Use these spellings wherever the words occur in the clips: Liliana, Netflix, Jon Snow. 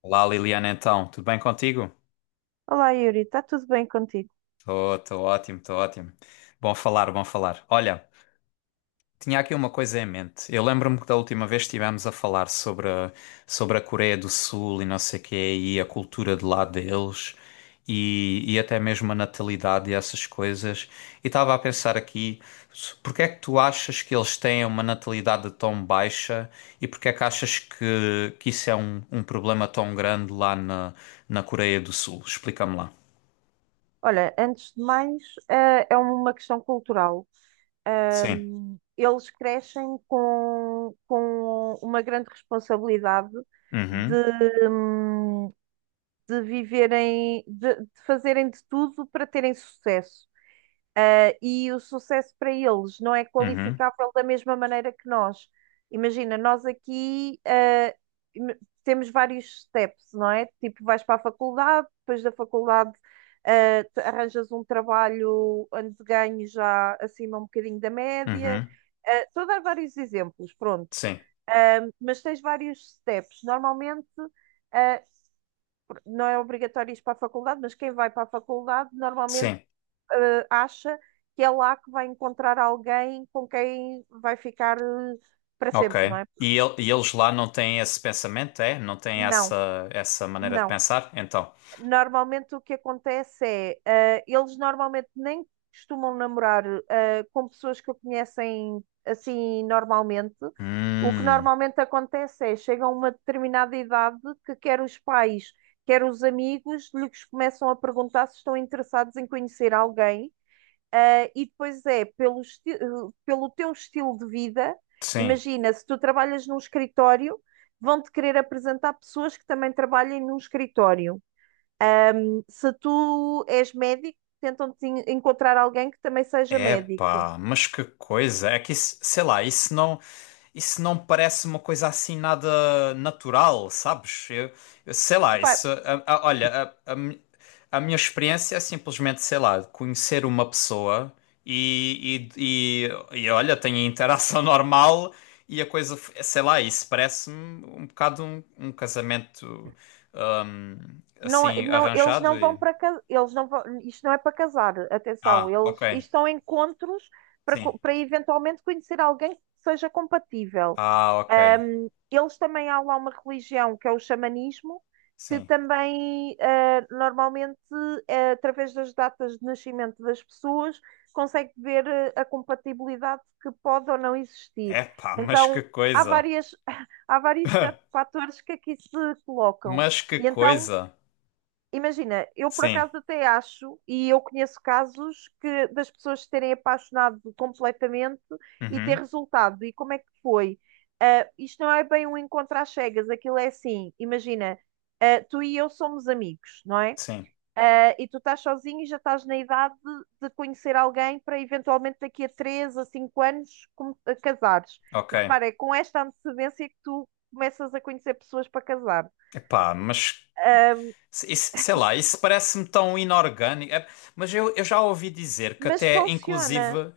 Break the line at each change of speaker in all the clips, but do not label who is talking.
Olá Liliana, então, tudo bem contigo?
Olá, Yuri, está tudo bem contigo?
Estou ótimo, estou ótimo. Bom falar, bom falar. Olha, tinha aqui uma coisa em mente. Eu lembro-me que da última vez estivemos a falar sobre a Coreia do Sul e não sei o quê, e a cultura de lá deles, e, até mesmo a natalidade e essas coisas. E estava a pensar aqui, porque é que tu achas que eles têm uma natalidade tão baixa e porque é que achas que isso é um problema tão grande lá na Coreia do Sul? Explica-me lá.
Olha, antes de mais, é uma questão cultural.
Sim.
Eles crescem com uma grande responsabilidade de,
Uhum,
hum, de viverem, de fazerem de tudo para terem sucesso. E o sucesso para eles não é
uhum,
qualificável da mesma maneira que nós. Imagina, nós aqui, im- temos vários steps, não é? Tipo, vais para a faculdade, depois da faculdade, arranjas um trabalho onde ganhas já acima um bocadinho da média.
uhum.
Estou a dar vários exemplos, pronto.
Sim,
Mas tens vários steps. Normalmente, ah, não é obrigatório ir para a faculdade, mas quem vai para a faculdade normalmente
sim.
acha que é lá que vai encontrar alguém com quem vai ficar, para
Ok.
sempre, não
E,
é?
e eles lá não têm esse pensamento, é? Não têm
Não,
essa maneira de
não.
pensar? Então.
Normalmente o que acontece é, eles normalmente nem costumam namorar, com pessoas que o conhecem assim normalmente. O que
Hum,
normalmente acontece é, chegam a uma determinada idade que quer os pais, quer os amigos, lhes começam a perguntar se estão interessados em conhecer alguém. E depois é pelo teu estilo de vida.
sim.
Imagina, se tu trabalhas num escritório, vão-te querer apresentar pessoas que também trabalhem num escritório. Se tu és médico, tentam-te encontrar alguém que também seja médico.
Epá, mas que coisa. É que isso, sei lá, isso não. Isso não parece uma coisa assim nada natural, sabes? Eu sei lá,
Epá,
isso. Olha, a minha experiência é simplesmente, sei lá, conhecer uma pessoa e, e, e, olha, tenho a interação normal e a coisa, sei lá, isso parece-me um bocado um casamento hum,
não,
assim
não, eles
arranjado
não vão
e.
para ca- eles não vão, isto não é para casar, atenção,
Ah, ok,
eles, isto são encontros para,
sim.
co- para eventualmente conhecer alguém que seja compatível.
Ah, ok,
Eles também há lá uma religião que é o xamanismo, que
sim.
também normalmente, através das datas de nascimento das pessoas consegue ver, a compatibilidade que pode ou não existir.
Epá, mas que
Então há
coisa!
várias, há vários fatores que aqui se colocam.
Mas que
E então.
coisa!
Imagina, eu por
Sim.
acaso até acho, e eu conheço casos que das pessoas se terem apaixonado completamente e ter
Uhum.
resultado. E como é que foi? Isto não é bem um encontro às cegas, aquilo é assim, imagina, tu e eu somos amigos, não é?
Sim.
E tu estás sozinho e já estás na idade de conhecer alguém para eventualmente daqui a 3 a 5 anos a casares.
Ok.
Repara, é com esta antecedência que tu começas a conhecer pessoas para casar.
Epá, mas
Ah,
sei lá, isso parece-me tão inorgânico. É, mas eu já ouvi dizer que
Mas
até,
funciona.
inclusive,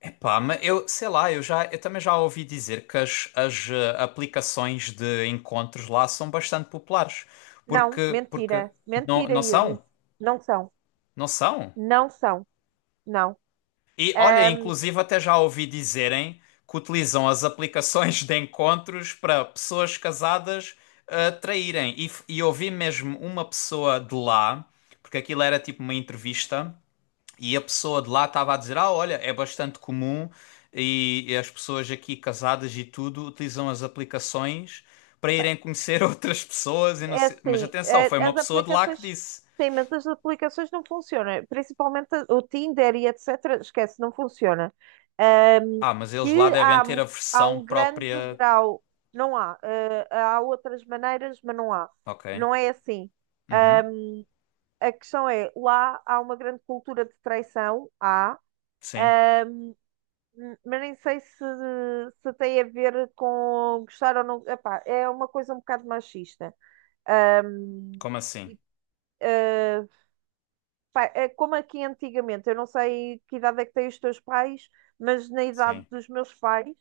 epá, mas eu sei lá, eu já eu também já ouvi dizer que as aplicações de encontros lá são bastante populares.
Não,
Porque
mentira.
não,
Mentira,
não
Yuri.
são?
Não são.
Não são?
Não são. Não.
E olha,
Ahm,
inclusive até já ouvi dizerem que utilizam as aplicações de encontros para pessoas casadas traírem. E, e ouvi mesmo uma pessoa de lá, porque aquilo era tipo uma entrevista, e a pessoa de lá estava a dizer: Ah, olha, é bastante comum e, as pessoas aqui casadas e tudo utilizam as aplicações para
Pá,
irem conhecer outras pessoas. E não
é
sei. Mas
assim,
atenção, foi uma
as
pessoa de lá que
aplicações.
disse:
Sim, mas as aplicações não funcionam. Principalmente o Tinder e etc. Esquece, não funciona. Ahm,
Ah, mas eles lá
que
devem
há,
ter a
há
versão
um grande
própria.
grau. Não há. Há outras maneiras, mas não há.
Ok.
Não é assim. Ah,
Uhum.
A questão é, lá há uma grande cultura de traição. Há,
Sim.
Mas nem sei se tem a ver com gostar ou não. Epá, é uma coisa um bocado machista.
Como
Hum,
assim?
eh, Pá, é como aqui antigamente, eu não sei que idade é que têm os teus pais, mas na idade
Sim.
dos meus pais,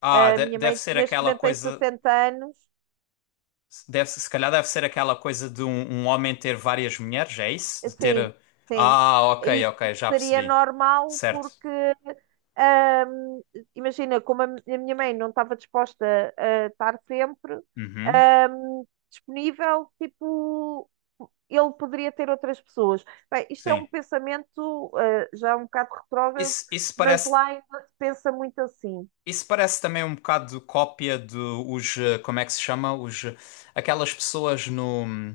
Ah,
a minha
deve
mãe
ser
neste
aquela
momento tem
coisa.
60 anos.
Deve, se calhar deve ser aquela coisa de um homem ter várias mulheres, é isso? De
Sim,
ter.
sim.
Ah, ok,
Isso
ok, já
seria
percebi.
normal
Certo.
porque, ahm, imagina, como a minha mãe não estava disposta a estar sempre,
Uhum.
ahm, disponível, tipo, ele poderia ter outras pessoas. Bem, isto é um
Sim.
pensamento, já é um bocado retrógrado,
Isso
mas
parece.
lá ainda se pensa muito assim.
Isso parece também um bocado cópia de os, como é que se chama? Os, aquelas pessoas no,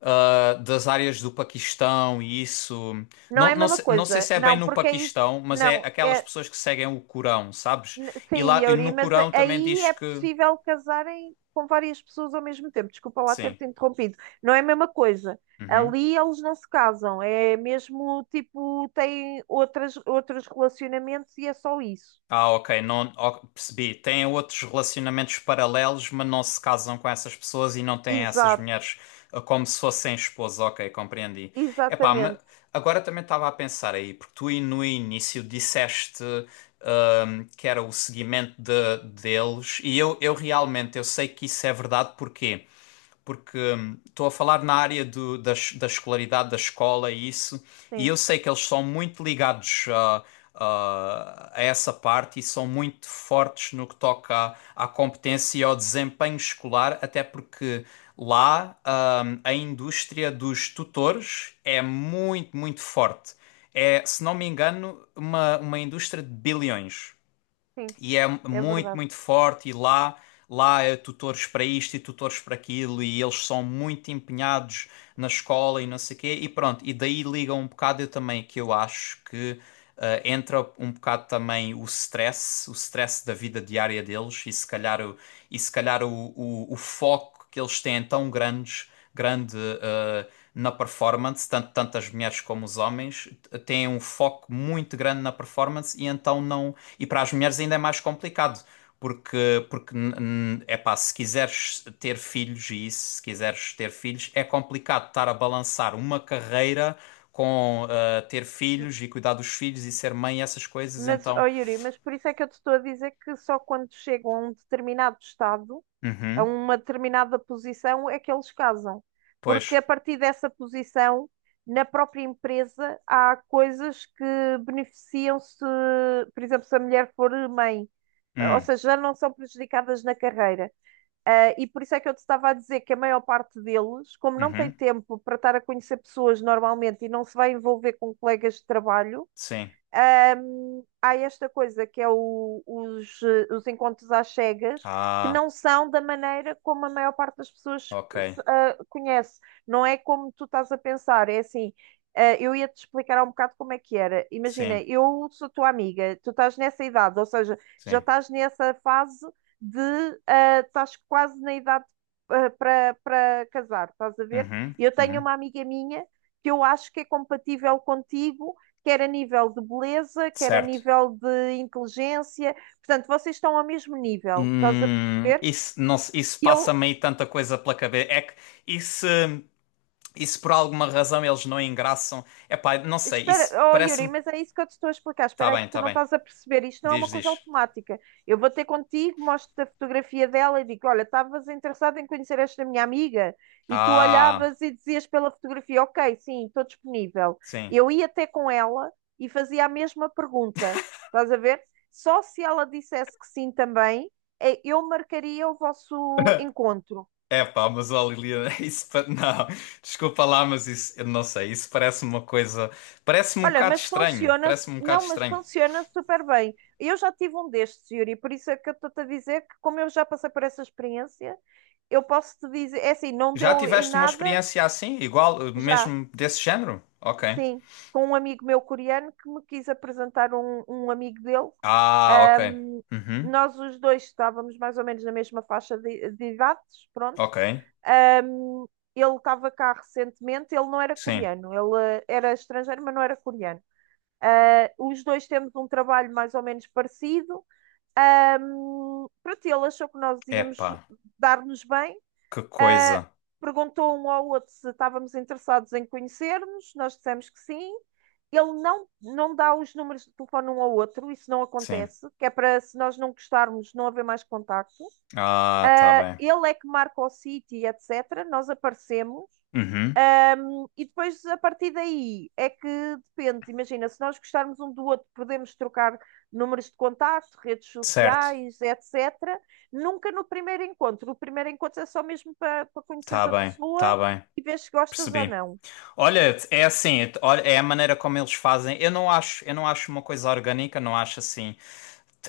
das áreas do Paquistão e isso.
Não
Não,
é a
não,
mesma
sei, não sei
coisa,
se é bem
não,
no
porque aí,
Paquistão, mas é
não,
aquelas
é,
pessoas que seguem o Corão, sabes?
N-
E
Sim,
lá
Yuri,
no
mas
Corão também
aí
diz
é
que.
possível casarem com várias pessoas ao mesmo tempo. Desculpa lá
Sim.
ter-te interrompido. Não é a mesma coisa.
Uhum.
Ali eles não se casam, é mesmo tipo, têm outros relacionamentos e é só isso.
Ah, ok, não, ó, percebi. Têm outros relacionamentos paralelos, mas não se casam com essas pessoas e não têm essas
Exato,
mulheres como se fossem esposas. Ok, compreendi. Epá, mas
exatamente.
agora também estava a pensar aí, porque tu aí no início disseste que era o seguimento deles e eu realmente eu sei que isso é verdade, porquê? Porque estou a falar na área da escolaridade, da escola e isso, e
Sim,
eu sei que eles são muito ligados a essa parte e são muito fortes no que toca à competência e ao desempenho escolar, até porque lá a indústria dos tutores é muito, muito forte. É, se não me engano, uma indústria de bilhões
sim,
e é
é
muito,
verdade.
muito forte e lá é tutores para isto e tutores para aquilo e eles são muito empenhados na escola e não sei o quê e pronto, e daí liga um bocado eu também que eu acho que entra um bocado também o stress da vida diária deles e se calhar o foco que eles têm é tão grandes grande eh, na performance, tanto, tanto as mulheres como os homens têm um foco muito grande na performance e então não. E para as mulheres ainda é mais complicado. Porque é pá, se quiseres ter filhos e isso, se quiseres ter filhos, é complicado estar a balançar uma carreira com ter filhos e cuidar dos filhos e ser mãe e essas coisas,
Mas,
então.
ó Yuri, mas por isso é que eu te estou a dizer que só quando chegam a um determinado estado, a
Uhum,
uma determinada posição é que eles casam. Porque a
pois.
partir dessa posição, na própria empresa, há coisas que beneficiam-se, por exemplo, se a mulher for mãe, ou
Hum,
seja, já não são prejudicadas na carreira. E por isso é que eu te estava a dizer que a maior parte deles, como não tem
uhum,
tempo para estar a conhecer pessoas normalmente e não se vai envolver com colegas de trabalho,
sim.
Há esta coisa que é os encontros às cegas, que
Ah,
não são da maneira como a maior parte das pessoas
ok.
conhece. Não é como tu estás a pensar, é assim. Eu ia-te explicar há um bocado como é que era. Imagina,
Sim,
eu sou tua amiga, tu estás nessa idade, ou seja, já
sim.
estás nessa fase, de, estás quase na idade, para casar, estás a ver?
Uhum,
Eu tenho
uhum.
uma amiga minha que eu acho que é compatível contigo, quer a nível de beleza, quer a
Certo.
nível de inteligência. Portanto, vocês estão ao mesmo nível, estás a perceber?
Isso, não, isso passa
Eu
meio tanta coisa pela cabeça. É que isso, isso por alguma razão eles não engraçam. É pá, não sei.
Espera,
Isso
oh Yuri,
parece-me.
mas é isso que eu te estou a explicar.
Tá
Espera aí
bem,
que tu
tá
não
bem.
estás a perceber. Isto não é uma
Diz,
coisa
diz.
automática. Eu vou ter contigo, mostro-te a fotografia dela e digo: "Olha, estavas interessado em conhecer esta minha amiga?" E tu
Ah,
olhavas e dizias pela fotografia: "Ok, sim, estou disponível."
sim.
Eu ia até com ela e fazia a mesma pergunta. Estás a ver? Só se ela dissesse que sim também, eu marcaria o vosso encontro.
É pá, mas olha, Liliana, não, desculpa lá, mas isso, eu não sei, isso parece-me uma coisa, parece-me um
Olha,
bocado
mas
estranho,
funciona,
parece-me um bocado
não, mas
estranho.
funciona super bem. Eu já tive um destes, Yuri, por isso é que eu estou-te a dizer que, como eu já passei por essa experiência, eu posso te dizer, é assim, não
Já
deu em
tiveste uma
nada
experiência assim, igual,
já,
mesmo desse género? Ok.
sim, com um amigo meu coreano que me quis apresentar um amigo dele.
Ah, ok.
Ahm,
Uhum.
Nós os dois estávamos mais ou menos na mesma faixa de idades, pronto.
Ok.
Ahm, Ele estava cá recentemente, ele não era
Sim.
coreano, ele, era estrangeiro, mas não era coreano. Os dois temos um trabalho mais ou menos parecido. Pronto, ele achou que nós íamos
Epá,
dar-nos bem.
que coisa.
Uh, Perguntou um ao outro se estávamos interessados em conhecer-nos. Nós dissemos que sim. Ele não dá os números de telefone um ao outro, isso não
Sim.
acontece, que é para se nós não gostarmos não haver mais contacto.
Ah, tá bem.
Ele é que marca o sítio, etc. Nós aparecemos.
Uhum.
E depois, a partir daí, é que depende. Imagina, se nós gostarmos um do outro, podemos trocar números de contacto, redes
Certo.
sociais, etc. Nunca no primeiro encontro. O primeiro encontro é só mesmo para conheceres
Tá
a
bem,
pessoa
tá bem.
e ver se gostas ou
Percebi.
não.
Olha, é assim, olha, é a maneira como eles fazem. Eu não acho uma coisa orgânica, não acho assim.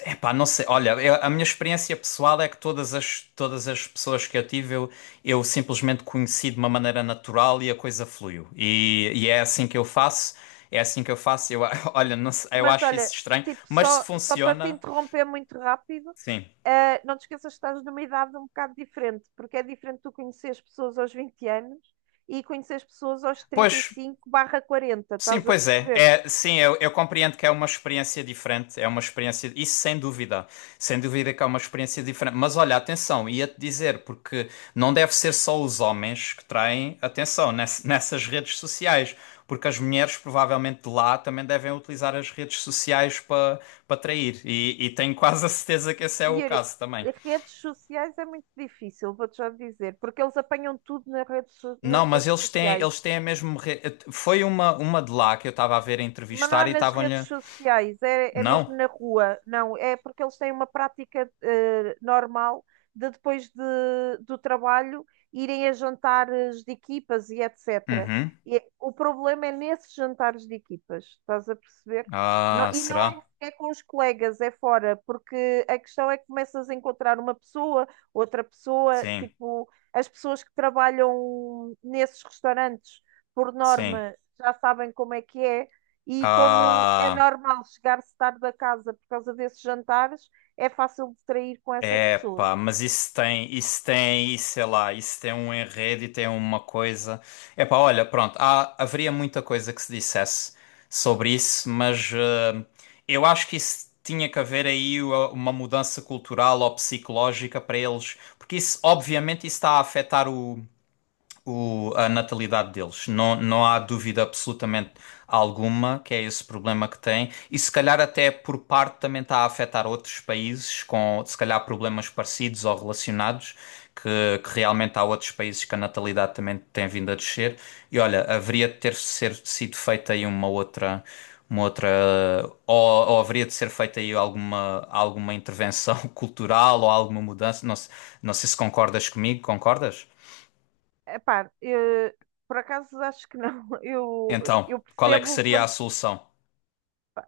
Epá, não sei. Olha, a minha experiência pessoal é que todas as pessoas que eu tive, eu simplesmente conheci de uma maneira natural e a coisa fluiu. E é assim que eu faço. É assim que eu faço. Eu, olha, não sei, eu
Mas
acho isso
olha,
estranho,
tipo,
mas se
só para te
funciona,
interromper muito rápido,
sim.
não te esqueças que estás numa idade um bocado diferente, porque é diferente tu conheceres pessoas aos 20 anos e conheceres pessoas aos trinta e
Pois,
cinco barra quarenta
sim,
estás a
pois é.
perceber?
É, sim, eu compreendo que é uma experiência diferente, é uma experiência, isso sem dúvida. Sem dúvida que é uma experiência diferente, mas olha, atenção, ia-te dizer porque não deve ser só os homens que traem atenção nessas redes sociais, porque as mulheres provavelmente de lá também devem utilizar as redes sociais para trair e tenho quase a certeza que esse é o
Yuri,
caso também.
redes sociais é muito difícil, vou-te já dizer, porque eles apanham tudo nas
Não, mas
redes sociais,
eles têm a mesma. Foi uma de lá que eu estava a ver a
mas não
entrevistar
é
e
nas redes
estavam-lhe.
sociais, é é
Não.
mesmo na rua, não, é porque eles têm uma prática, normal de depois do trabalho irem a jantares de equipas e etc.
Uhum.
O problema é nesses jantares de equipas, estás a perceber?
Ah,
E não é,
será?
é com os colegas, é fora, porque a questão é que começas a encontrar uma pessoa, outra pessoa,
Sim,
tipo, as pessoas que trabalham nesses restaurantes, por
sim.
norma, já sabem como é que é e como é
Ah,
normal chegar-se tarde a casa por causa desses jantares, é fácil distrair com essas
é
pessoas.
pá, mas isso sei lá, isso tem um enredo e tem uma coisa. É pá, olha, pronto, há, haveria muita coisa que se dissesse sobre isso, mas eu acho que isso tinha que haver aí uma mudança cultural ou psicológica para eles, porque isso, obviamente, isso está a afetar a natalidade deles. Não, não há dúvida absolutamente alguma que é esse problema que tem. E se calhar até por parte também está a afetar outros países com, se calhar, problemas parecidos ou relacionados, que realmente há outros países que a natalidade também tem vindo a descer. E olha, haveria de ter ser, sido feita aí uma outra. Uma outra, ou, ou haveria de ser feita aí alguma, alguma intervenção cultural ou alguma mudança? Não, não sei se concordas comigo, concordas?
Epá, por acaso acho que não. Eu,
Então,
eu
qual é que
percebo o
seria a
ponto.
solução?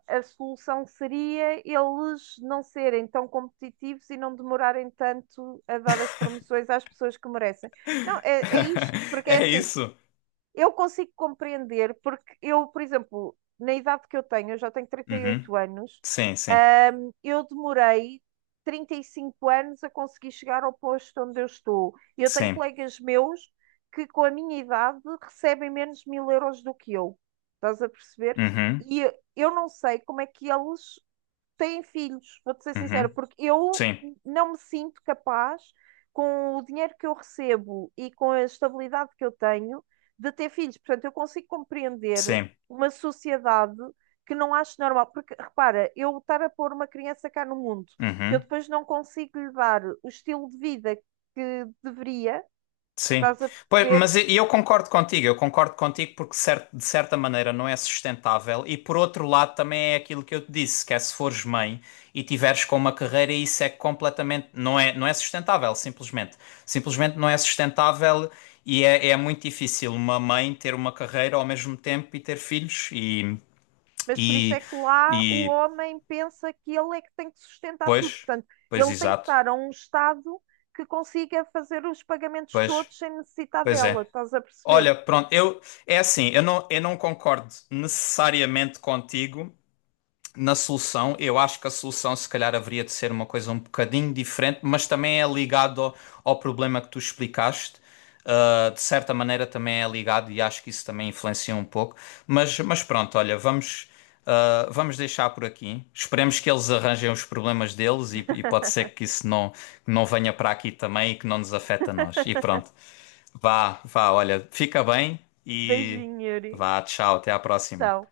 A solução seria eles não serem tão competitivos e não demorarem tanto a dar as promoções às pessoas que merecem. Não, é isto, porque é
É
assim,
isso?
eu consigo compreender, porque eu, por exemplo, na idade que eu tenho, eu já tenho
Uhum.
38 anos,
Sim, sim.
eu demorei 35 anos a conseguir chegar ao posto onde eu estou. E eu tenho
Sim.
colegas meus que, com a minha idade, recebem menos 1000 euros do que eu. Estás a perceber?
Uhum.
E eu não sei como é que eles têm filhos, vou-te ser sincera,
Uhum.
porque eu
Sim.
não me sinto capaz, com o dinheiro que eu recebo e com a estabilidade que eu tenho, de ter filhos. Portanto, eu consigo compreender
Sim.
uma sociedade que não acho normal. Porque, repara, eu estar a pôr uma criança cá no mundo, que eu
Uhum.
depois não consigo lhe dar o estilo de vida que deveria,
Sim.
estás a
Pois,
perceber?
mas e eu concordo contigo porque de certa maneira não é sustentável e por outro lado também é aquilo que eu te disse, que é se fores mãe e tiveres com uma carreira isso é completamente, não é, não é sustentável, simplesmente. Simplesmente não é sustentável e é, é muito difícil uma mãe ter uma carreira ao mesmo tempo e ter filhos e
Mas por isso
E,
é que lá o
e
homem pensa que ele é que tem que sustentar tudo.
pois,
Portanto,
pois
ele tem que
exato,
estar a um estado que consiga fazer os pagamentos
pois,
todos sem necessitar
pois
dela.
é.
Estás a perceber?
Olha, pronto, eu é assim, eu não concordo necessariamente contigo, na solução, eu acho que a solução se calhar haveria de ser uma coisa um bocadinho diferente, mas também é ligado ao, ao problema que tu explicaste. De certa maneira também é ligado e acho que isso também influencia um pouco. Mas pronto, olha, vamos, vamos deixar por aqui. Esperemos que eles arranjem os problemas deles e pode ser que isso não, não venha para aqui também e que não nos afeta a nós. E pronto, vá, vá, olha, fica bem e
Beijinho, Yuri.
vá, tchau, até à próxima.
Tchau.